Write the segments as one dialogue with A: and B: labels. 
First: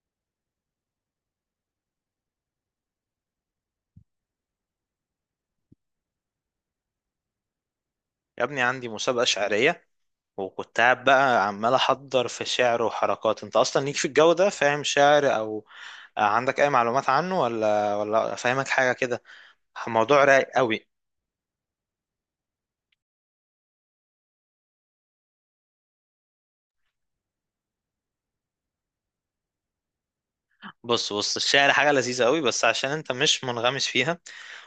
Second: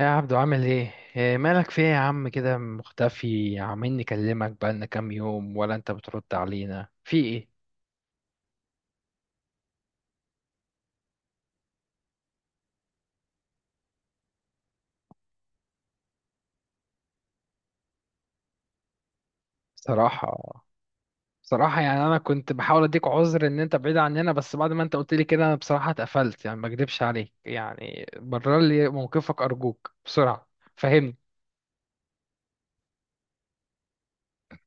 A: يا عبدو، عامل ايه؟ إيه مالك؟ في ايه يا عم؟ كده مختفي، عمالين نكلمك بقالنا كام يوم ولا انت بترد علينا؟ في ايه؟
B: يا ابني، عندي مسابقة شعرية، وكنت قاعد بقى عمال أحضر في شعر وحركات. أنت أصلا ليك في الجو ده، فاهم شعر أو عندك أي معلومات عنه، ولا فاهمك حاجة كده؟ موضوع رايق
A: صراحة.
B: قوي.
A: صراحة، يعني انا كنت بحاول اديك عذر ان انت بعيد عننا، بس بعد ما انت قلت لي كده انا بصراحة اتقفلت، يعني ما اكدبش عليك. يعني برر لي موقفك ارجوك بسرعة.
B: بص
A: فهمني.
B: بص، الشعر حاجة لذيذة قوي، بس عشان أنت مش منغمس فيها.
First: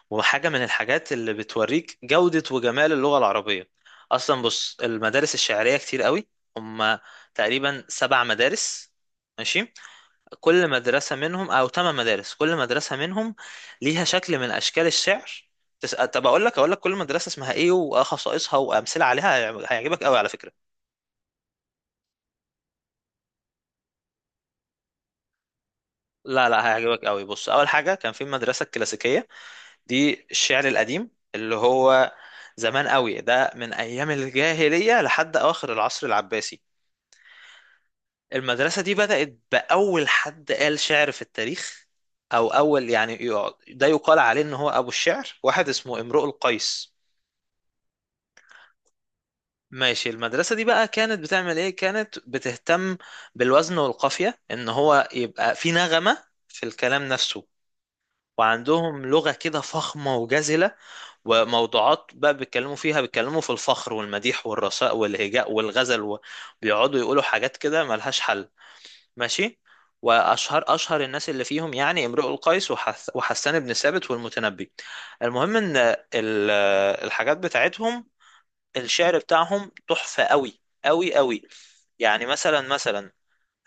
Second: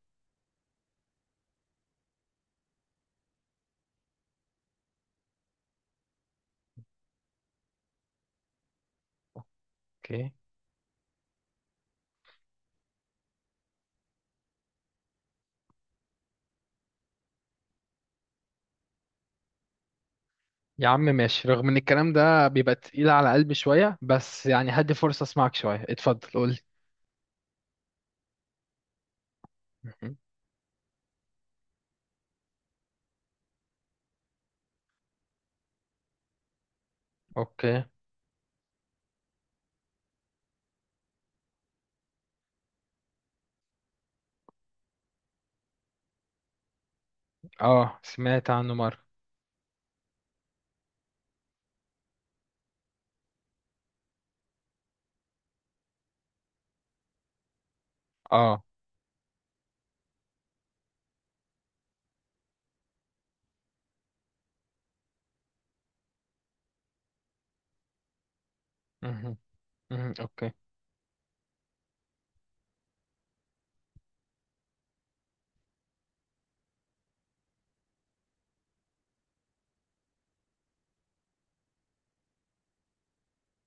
B: وحاجة من الحاجات اللي بتوريك جودة وجمال اللغة العربية. أصلا بص، المدارس الشعرية كتير قوي. هما تقريبا سبع مدارس. ماشي.
A: اوكي.
B: كل مدرسة منهم، أو ثمان مدارس، كل مدرسة منهم ليها شكل من أشكال الشعر. طب أقول لك كل مدرسة اسمها إيه وخصائصها وأمثلة عليها. هيعجبك قوي على فكرة.
A: يا عم ماشي، رغم ان الكلام ده بيبقى تقيل على قلبي شوية، بس يعني هدي فرصة اسمعك شوية. اتفضل
B: لا
A: قولي.
B: لا، هيعجبك قوي. بص، أول حاجة كان في المدرسة الكلاسيكية.
A: مهم.
B: دي الشعر القديم اللي هو زمان قوي، ده من أيام الجاهلية لحد أواخر العصر العباسي.
A: اوكي.
B: المدرسة دي بدأت بأول حد قال شعر في التاريخ، أو أول يعني ده يقال عليه إن هو أبو الشعر، واحد اسمه امرؤ القيس.
A: اه، سمعت عنه مرة.
B: ماشي. المدرسة دي بقى كانت بتعمل ايه؟ كانت بتهتم بالوزن والقافية، ان هو يبقى في نغمة في الكلام نفسه.
A: اه.
B: وعندهم لغة كده فخمة وجزلة. وموضوعات بقى بيتكلموا فيها، بيتكلموا في الفخر والمديح والرثاء والهجاء والغزل، وبيقعدوا يقولوا حاجات كده ملهاش حل.
A: مهم.
B: ماشي.
A: مم، اوكي.
B: واشهر الناس اللي فيهم يعني امرؤ القيس وحسان بن ثابت والمتنبي. المهم ان الحاجات بتاعتهم، الشعر بتاعهم تحفة قوي قوي قوي. يعني مثلا مثلا،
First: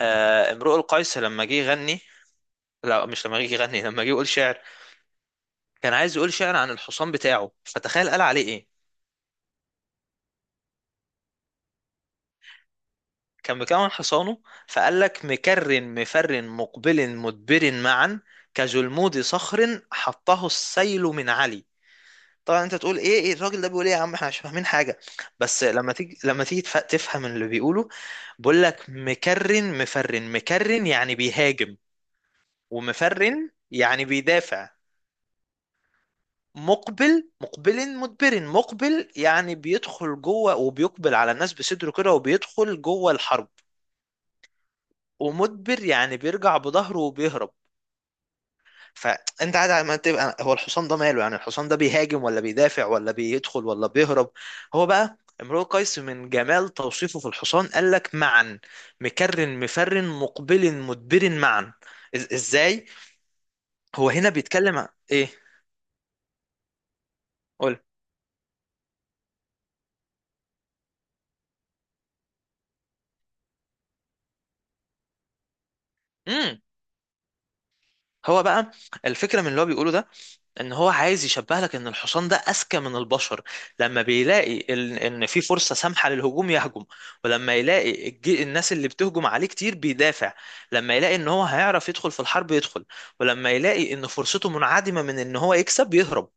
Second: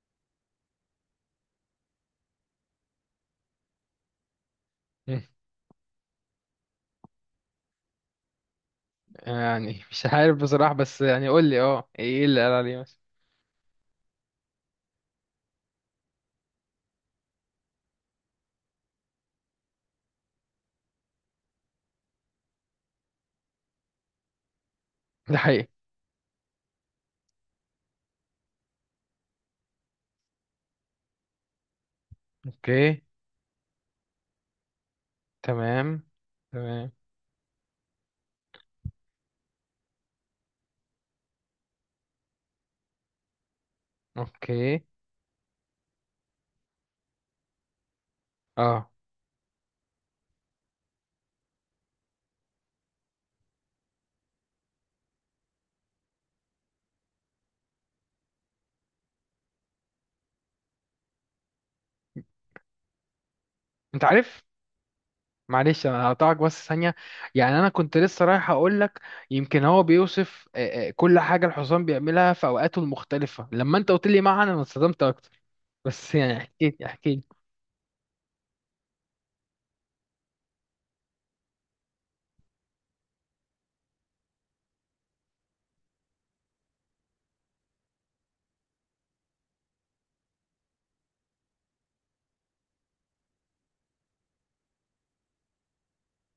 B: امرؤ القيس لما جه يغني، لا مش لما جه يغني، لما جه يقول شعر.
A: مم.
B: كان عايز يقول شعر عن الحصان بتاعه، فتخيل قال عليه ايه.
A: يعني مش عارف بصراحة، بس يعني قول لي ايه اللي قال عليه مثلا.
B: كان مكون حصانه، فقال لك: مكر مفر مقبل مدبر معا، كجلمود صخر حطه السيل من علي. طبعا انت تقول ايه، ايه الراجل ده بيقول ايه، يا عم احنا مش فاهمين حاجه.
A: ده
B: بس
A: حقيقي.
B: لما تيجي تفهم اللي بيقوله. بقول لك: مكرن مفرن مكرن، يعني بيهاجم.
A: اوكي.
B: ومفرن يعني بيدافع.
A: تمام. تمام.
B: مقبل مقبل مدبر، مقبل يعني بيدخل جوه وبيقبل على الناس بصدره كده وبيدخل جوه الحرب.
A: اوكي.
B: ومدبر يعني بيرجع بظهره وبيهرب.
A: اه.
B: فانت قاعد على ما تبقى هو الحصان ده ماله، يعني الحصان ده بيهاجم ولا بيدافع ولا بيدخل ولا بيهرب؟ هو بقى امرؤ قيس من جمال توصيفه في الحصان قال لك معا، مكرن مفرن مقبل مدبر معا. ازاي
A: انت
B: هو هنا
A: عارف.
B: بيتكلم ايه.
A: معلش انا هقطعك بس ثانية. يعني انا
B: قول.
A: كنت لسه رايح اقول لك. يمكن هو بيوصف كل حاجة الحصان بيعملها في اوقاته المختلفة. لما انت قلت لي معنى انا اتصدمت اكتر، بس يعني احكي لي احكي لي.
B: هو بقى، الفكرة من اللي هو بيقوله ده ان هو عايز يشبه لك ان الحصان ده اذكى من البشر. لما بيلاقي ان في فرصة سامحة للهجوم يهجم، ولما يلاقي الناس اللي بتهجم عليه كتير بيدافع. لما يلاقي ان هو هيعرف يدخل في الحرب يدخل، ولما يلاقي ان فرصته منعدمة من ان هو يكسب يهرب.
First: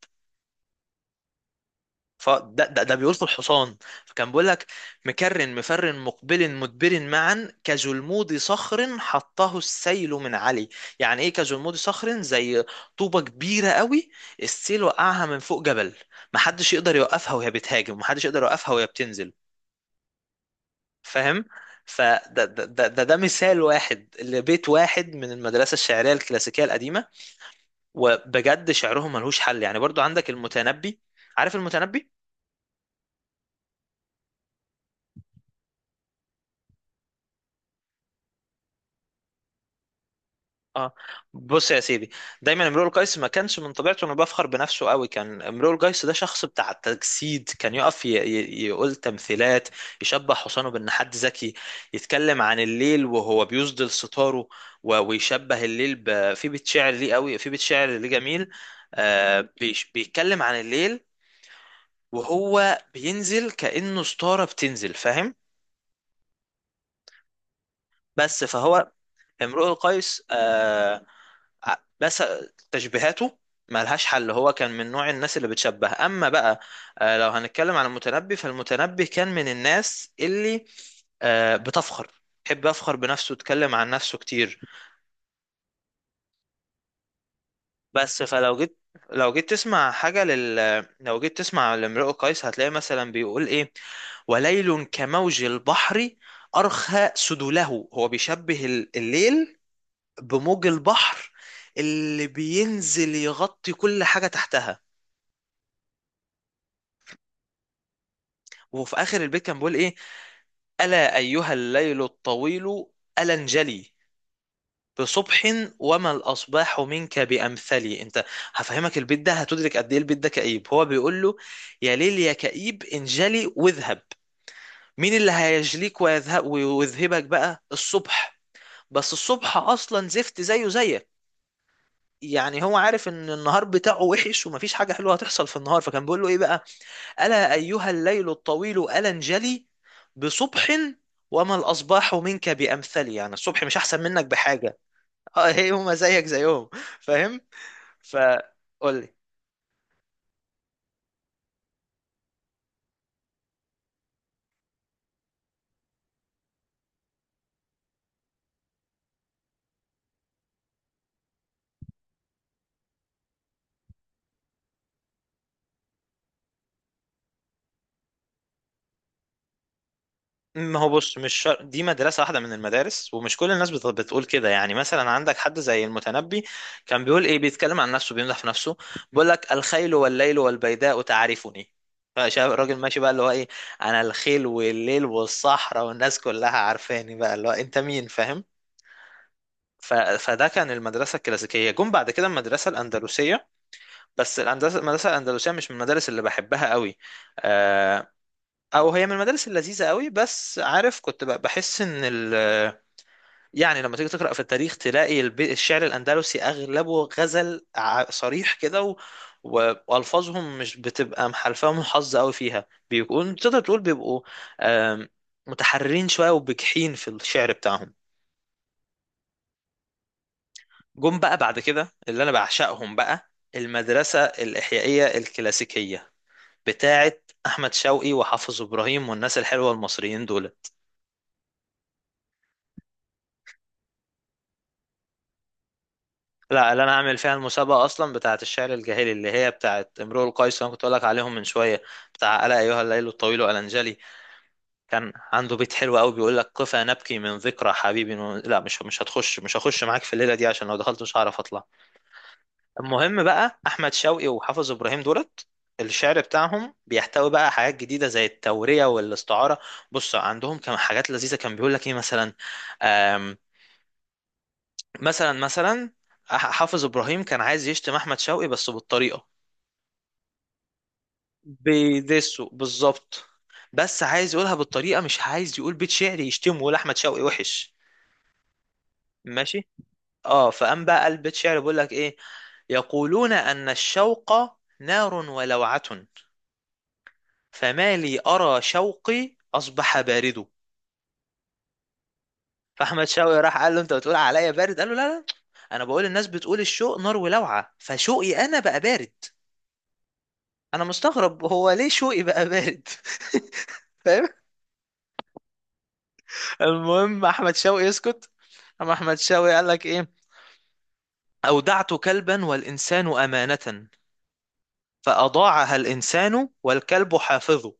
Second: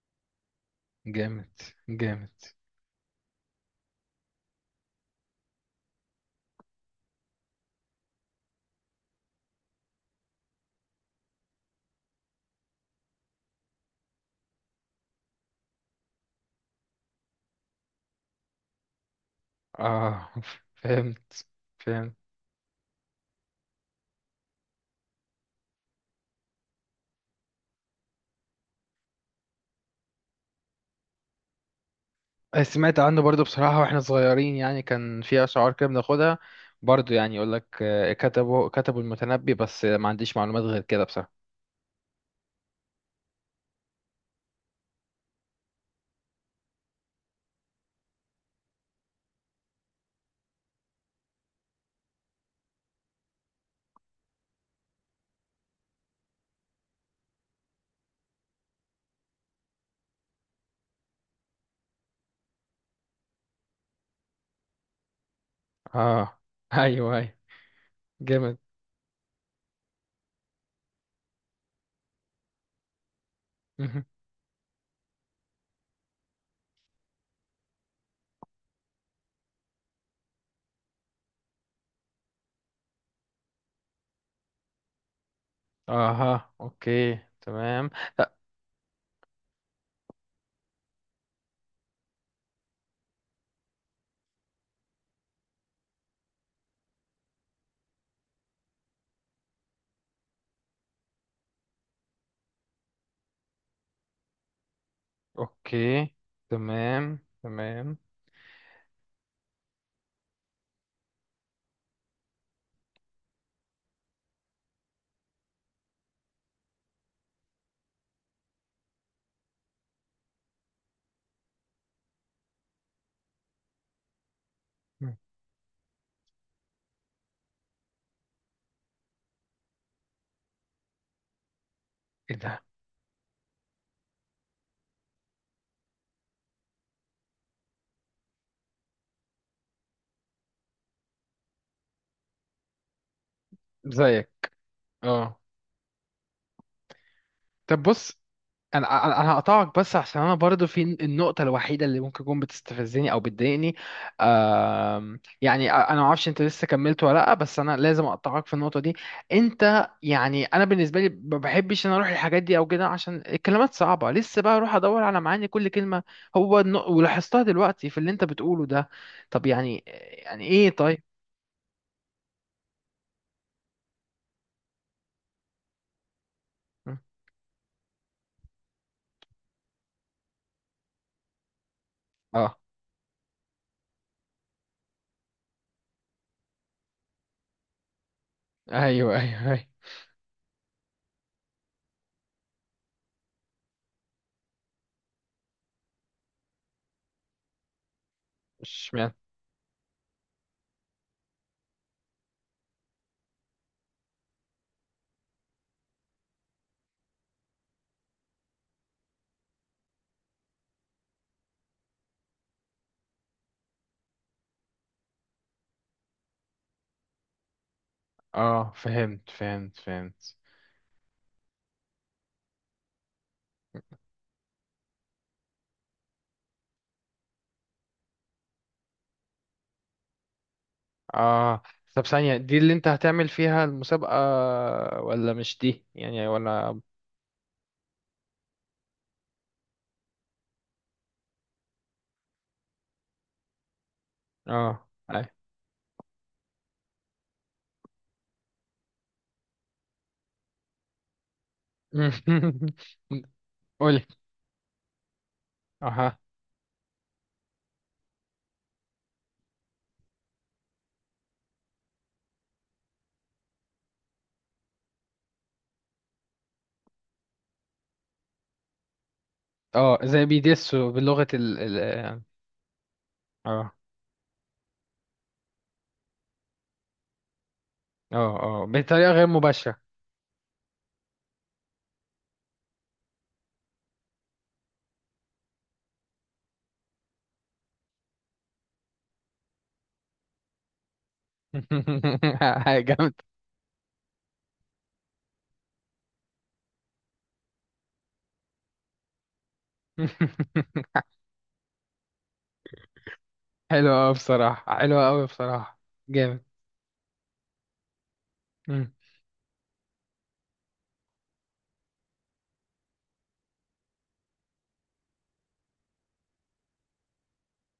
A: جامد. جامد.
B: فده ده بيقول في الحصان. فكان بيقول لك: مكرن مفرن مقبل مدبر معا، كجلمود صخر حطه السيل من علي. يعني ايه كجلمود صخر؟ زي طوبة كبيرة قوي، السيل وقعها من فوق جبل، محدش يقدر يوقفها وهي بتهاجم، محدش يقدر يوقفها وهي بتنزل.
A: اه فهمت.
B: فاهم.
A: فهمت.
B: فده ده مثال واحد لبيت واحد من المدرسة الشعرية الكلاسيكية القديمة. وبجد شعرهم ملهوش حل. يعني برضو عندك المتنبي، عارف المتنبي.
A: آه، سمعت عنه برضو بصراحة. واحنا صغيرين يعني كان في أشعار كده بناخدها. برضو يعني يقول لك، كتبوا المتنبي، بس ما عنديش معلومات غير
B: اه،
A: كده بصراحة.
B: بص يا سيدي، دايما امرؤ القيس ما كانش من طبيعته انه بيفخر بنفسه قوي. كان امرؤ القيس ده شخص بتاع التجسيد، كان يقف يقول تمثيلات، يشبه حسانه بان حد ذكي، يتكلم عن الليل وهو بيسدل ستاره، ويشبه الليل في بيت شعر ليه قوي، في بيت شعر ليه جميل. بيتكلم عن الليل وهو بينزل كأنه ستارة بتنزل. فاهم.
A: اه ايوه، ايوه.
B: بس
A: جامد.
B: فهو، امرؤ القيس، بس تشبيهاته
A: مهم.
B: ملهاش حل، هو كان من نوع الناس اللي بتشبه. اما بقى لو هنتكلم عن المتنبي، فالمتنبي كان من الناس اللي بتفخر، يحب يفخر بنفسه، يتكلم عن نفسه كتير.
A: اها، اوكي، تمام.
B: بس
A: لا.
B: فلو جيت، لو جيت تسمع لامرؤ قيس، هتلاقي مثلا بيقول ايه: وليل كموج البحر أرخى سدوله. هو بيشبه الليل بموج البحر اللي بينزل يغطي كل حاجة تحتها.
A: اوكي. تمام، تمام.
B: وفي اخر البيت كان بيقول ايه: الا ايها الليل الطويل الا انجلي بصبح، وما الاصباح منك بامثلي. انت هفهمك البيت ده هتدرك قد ايه البيت ده كئيب. هو بيقول له: يا ليل يا كئيب انجلي واذهب. مين
A: مم.
B: اللي هيجليك ويذهب ويذهبك بقى؟ الصبح. بس الصبح اصلا زفت زيه زيك،
A: ايه ده؟
B: يعني هو عارف ان النهار بتاعه وحش ومفيش حاجه حلوه هتحصل في النهار. فكان بيقول له ايه بقى: ألا أيها الليل الطويل ألا انجلي بصبح، وما الأصباح منك بأمثلي. يعني الصبح مش أحسن منك
A: زيك.
B: بحاجة.
A: اه.
B: اه، هي هما زيك زيهم. فاهم.
A: طب بص،
B: فقول
A: انا
B: لي.
A: انا أنا هقطعك بس، عشان انا برضو في النقطه الوحيده اللي ممكن تكون بتستفزني او بتضايقني. يعني انا ما اعرفش انت لسه كملت ولا لا، بس انا لازم اقطعك في النقطه دي. انت يعني انا بالنسبه لي ما بحبش ان اروح الحاجات دي او كده، عشان الكلمات صعبه، لسه بقى اروح ادور على معاني كل كلمه. ولاحظتها دلوقتي في اللي انت بتقوله ده. طب يعني، يعني ايه
B: ما هو
A: طيب؟
B: بص، مش شر... دي مدرسة واحدة من المدارس، ومش كل الناس بتقول كده. يعني مثلا عندك حد زي المتنبي، كان بيقول ايه، بيتكلم عن نفسه، بيمدح في نفسه، بيقول لك: الخيل والليل والبيداء تعرفني. فشاف
A: اه،
B: الراجل ماشي بقى اللي هو ايه، انا الخيل والليل والصحراء والناس كلها عارفاني، بقى اللي هو انت مين. فاهم.
A: ايوه، ايوه، ايوه.
B: فده كان المدرسة الكلاسيكية. جم بعد كده المدرسة الأندلسية، بس الأندلسة، المدرسة الأندلسية مش من المدارس اللي بحبها قوي. آه، أو هي من
A: اشمعنى؟
B: المدارس اللذيذة قوي، بس عارف كنت بحس إن يعني لما تيجي تقرأ في التاريخ تلاقي الشعر الأندلسي أغلبه غزل صريح كده، وألفاظهم مش بتبقى محلفاهم حظ قوي فيها، بيكون تقدر تقول بيبقوا آم، متحررين شوية وبجحين في الشعر بتاعهم.
A: اه، فهمت، فهمت، فهمت.
B: جم بقى بعد كده اللي انا بعشقهم، بقى المدرسة الإحيائية الكلاسيكية بتاعة أحمد شوقي وحافظ إبراهيم والناس الحلوة المصريين دول.
A: اه، طب ثانية، دي اللي انت هتعمل فيها المسابقة ولا مش دي يعني،
B: لا،
A: ولا؟
B: اللي انا هعمل فيها المسابقة اصلا بتاعة الشعر الجاهلي، اللي هي بتاعة امرؤ القيس اللي انا كنت اقول لك عليهم من شوية، بتاع ألا ايها الليل الطويل ألنجلي.
A: اه.
B: كان
A: أي.
B: عنده بيت حلو قوي بيقول لك: قفا نبكي من ذكرى حبيبي لا، مش هخش معاك في الليلة دي، عشان لو دخلت مش هعرف اطلع. المهم بقى احمد
A: قولي.
B: شوقي وحافظ ابراهيم دولت،
A: اها.
B: الشعر بتاعهم بيحتوي بقى حاجات جديده زي التوريه والاستعاره. بص عندهم كان حاجات لذيذه، كان بيقول لك ايه مثلا، آم، مثلا مثلا، حافظ ابراهيم كان عايز يشتم احمد شوقي بس بالطريقه،
A: اه، زي بيدسوا بلغة ال ال اه
B: بيدسه بالظبط،
A: اه.
B: بس عايز يقولها بالطريقه، مش عايز يقول بيت شعر يشتمه يقول احمد شوقي وحش.
A: اه. آه، بطريقة غير
B: ماشي.
A: مباشرة.
B: اه، فقام بقى قال بيت شعر بيقول لك ايه: يقولون ان الشوق نار ولوعه، فما لي أرى شوقي أصبح بارده. فأحمد
A: جامد.
B: شوقي راح قال له: أنت بتقول عليا بارد؟ قال له: لا لا، أنا بقول الناس بتقول الشوق نار ولوعة، فشوقي أنا بقى بارد، أنا مستغرب هو ليه شوقي بقى بارد.
A: حلوة أوي
B: فاهم.
A: بصراحة، حلوة أوي بصراحة. جامد.
B: المهم أحمد شوقي يسكت.
A: مم.
B: أما أحمد شوقي قال لك إيه: أودعت كلبا والإنسان أمانة، فأضاعها الإنسان والكلب حافظ.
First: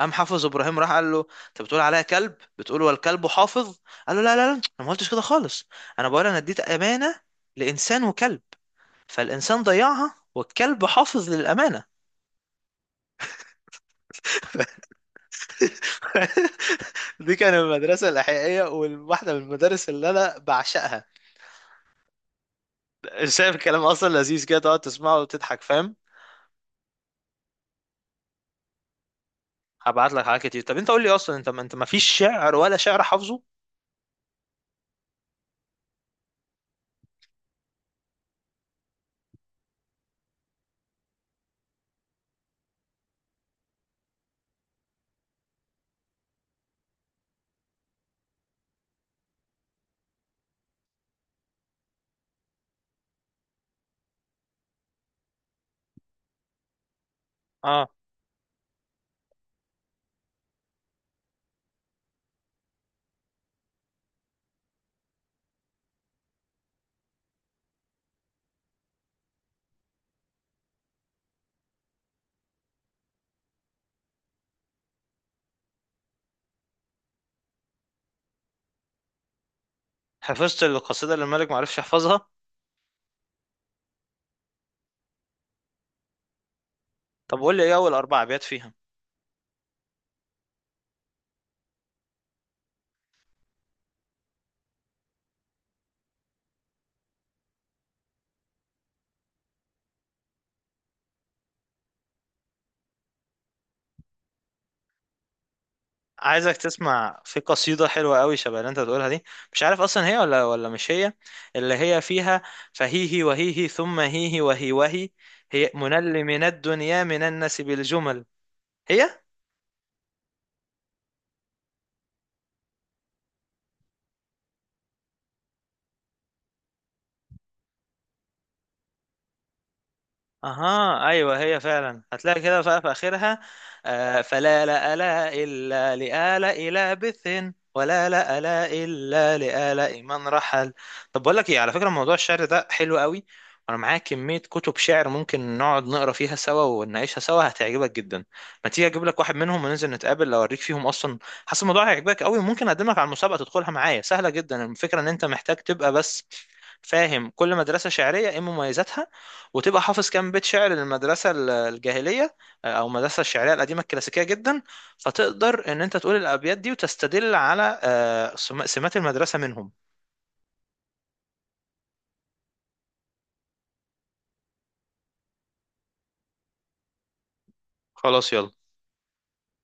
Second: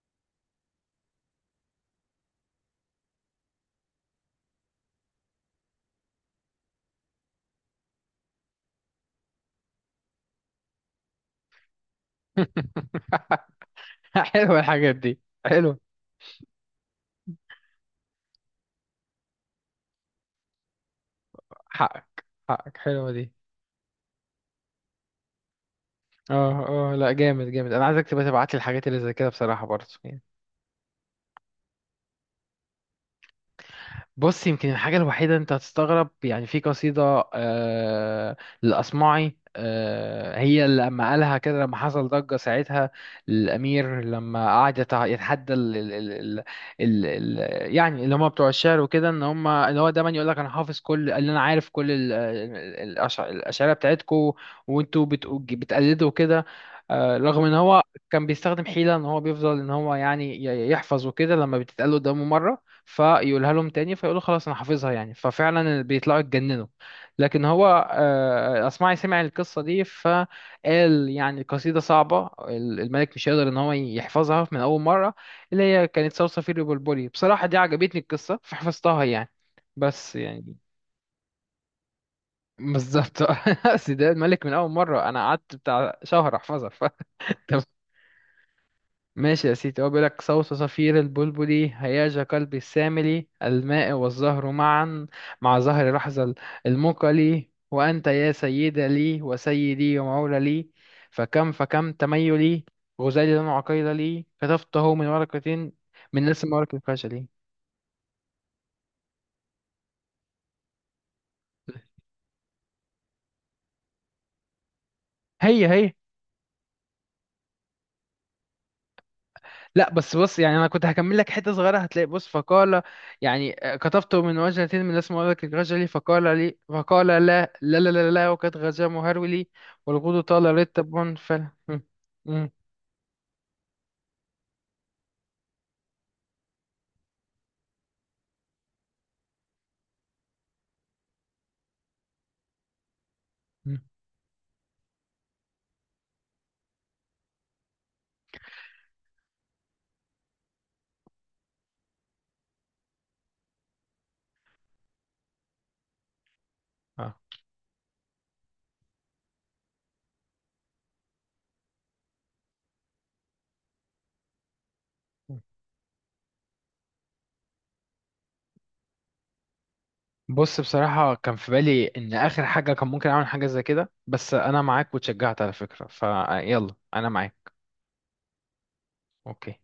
B: قام حافظ ابراهيم راح قال له: انت بتقول عليا كلب، بتقول والكلب حافظ؟ قال له: لا لا لا، انا ما قلتش كده خالص، انا بقول انا اديت امانه لانسان وكلب، فالانسان ضيعها والكلب حافظ للامانه.
A: حلوة الحاجات دي، حلوة.
B: دي كانت المدرسة الإحيائية، وواحدة من المدارس اللي أنا بعشقها.
A: حقك. حقك، حلوة دي.
B: شايف الكلام أصلا لذيذ كده، تقعد تسمعه وتضحك. فاهم.
A: اه، اه، لا، جامد، جامد، انا عايزك تبقى تبعت لي الحاجات اللي زي كده بصراحة برضه
B: هبعت
A: يعني.
B: لك حاجات كتير. طب أنت قول لي أصلا، أنت ما أنت ما فيش شعر، ولا شعر حافظه؟
A: بص، يمكن الحاجة الوحيدة انت هتستغرب، يعني في قصيدة للأصمعي. هي اللي لما قالها كده لما حصل ضجة ساعتها. الأمير لما قعد يتحدى ال ال ال ال ال ال يعني اللي هم بتوع الشعر وكده، ان هم اللي هو دايما يقول لك انا حافظ كل اللي انا عارف، كل الأشعرية بتاعتكم، وانتوا بتقلدوا كده. رغم ان هو
B: اه،
A: كان بيستخدم حيلة، ان هو بيفضل ان هو يعني يحفظ وكده، لما بتتقال قدامه مرة فيقولها لهم تاني فيقولوا خلاص انا حافظها، يعني ففعلا بيطلعوا يتجننوا. لكن هو اصمعي سمع القصه دي، فقال يعني القصيده صعبه، الملك مش هيقدر ان هو يحفظها من اول مره، اللي هي كانت صرصفير وبلبلي. بصراحه دي عجبتني القصه فحفظتها يعني، بس يعني.
B: حفظت القصيدة اللي الملك ما عرفش يحفظها؟
A: بالظبط. أصل ده الملك من اول مره، انا قعدت بتاع شهر احفظها ف.
B: طب قول لي إيه أول أربع أبيات فيها.
A: ماشي يا سيدي، هو بيقولك: صوت صفير البلبل هياج قلبي السامل، الماء والزهر معا، مع زهر لحظة المقل، وأنت يا سيد لي وسيدي، ومولى لي، فكم فكم تميلي، غزالي لن عقيل لي، كتفته من ورقة، من نسم
B: عايزك
A: ورق
B: تسمع
A: الفشل.
B: في قصيدة حلوة قوي شبه اللي انت بتقولها دي، مش عارف اصلا هي ولا مش هي، اللي هي فيها: فهيهي وهيهي ثم هيهي وهي وهي،
A: هي
B: هي
A: هي.
B: منل من الدنيا من الناس بالجمل هي.
A: لا، بس بص، يعني انا كنت هكمل لك حته صغيره، هتلاقي بص فقال، يعني كتبته من وجهة، من اسم ولدك الرجل، فقال لي فقال: لا لا لا لا, لا وقد غزا مهرولي، والغدو طال
B: اها،
A: رتب
B: ايوه
A: فل.
B: هي
A: مم،
B: فعلا، هتلاقي
A: مم،
B: كده بقى في اخرها: فلا لا لا الا لآلاء لابث، ولا لا لا الا لآلاء من رحل. طب بقول لك ايه، على فكره موضوع الشعر ده حلو قوي، وانا
A: مم.
B: معايا كميه كتب شعر ممكن نقعد نقرا فيها سوا ونعيشها سوا، هتعجبك جدا. ما تيجي اجيب لك واحد منهم وننزل نتقابل اوريك فيهم اصلا. حاسس الموضوع هيعجبك قوي، ممكن اقدمك على المسابقه تدخلها معايا، سهله جدا، الفكره ان انت محتاج تبقى بس
A: آه.
B: فاهم كل مدرسه شعريه ايه مميزاتها، وتبقى حافظ كام بيت شعر للمدرسة الجاهلية، أو المدرسة الشعرية القديمة الكلاسيكية جدا، فتقدر إن أنت تقول الأبيات دي وتستدل على سمات المدرسة منهم.
A: بص، بصراحه كان في بالي ان اخر حاجه كان ممكن اعمل حاجه زي كده، بس انا معاك، وتشجعت على فكره، فيلا انا معاك.
B: خلاص يلا.
A: اوكي.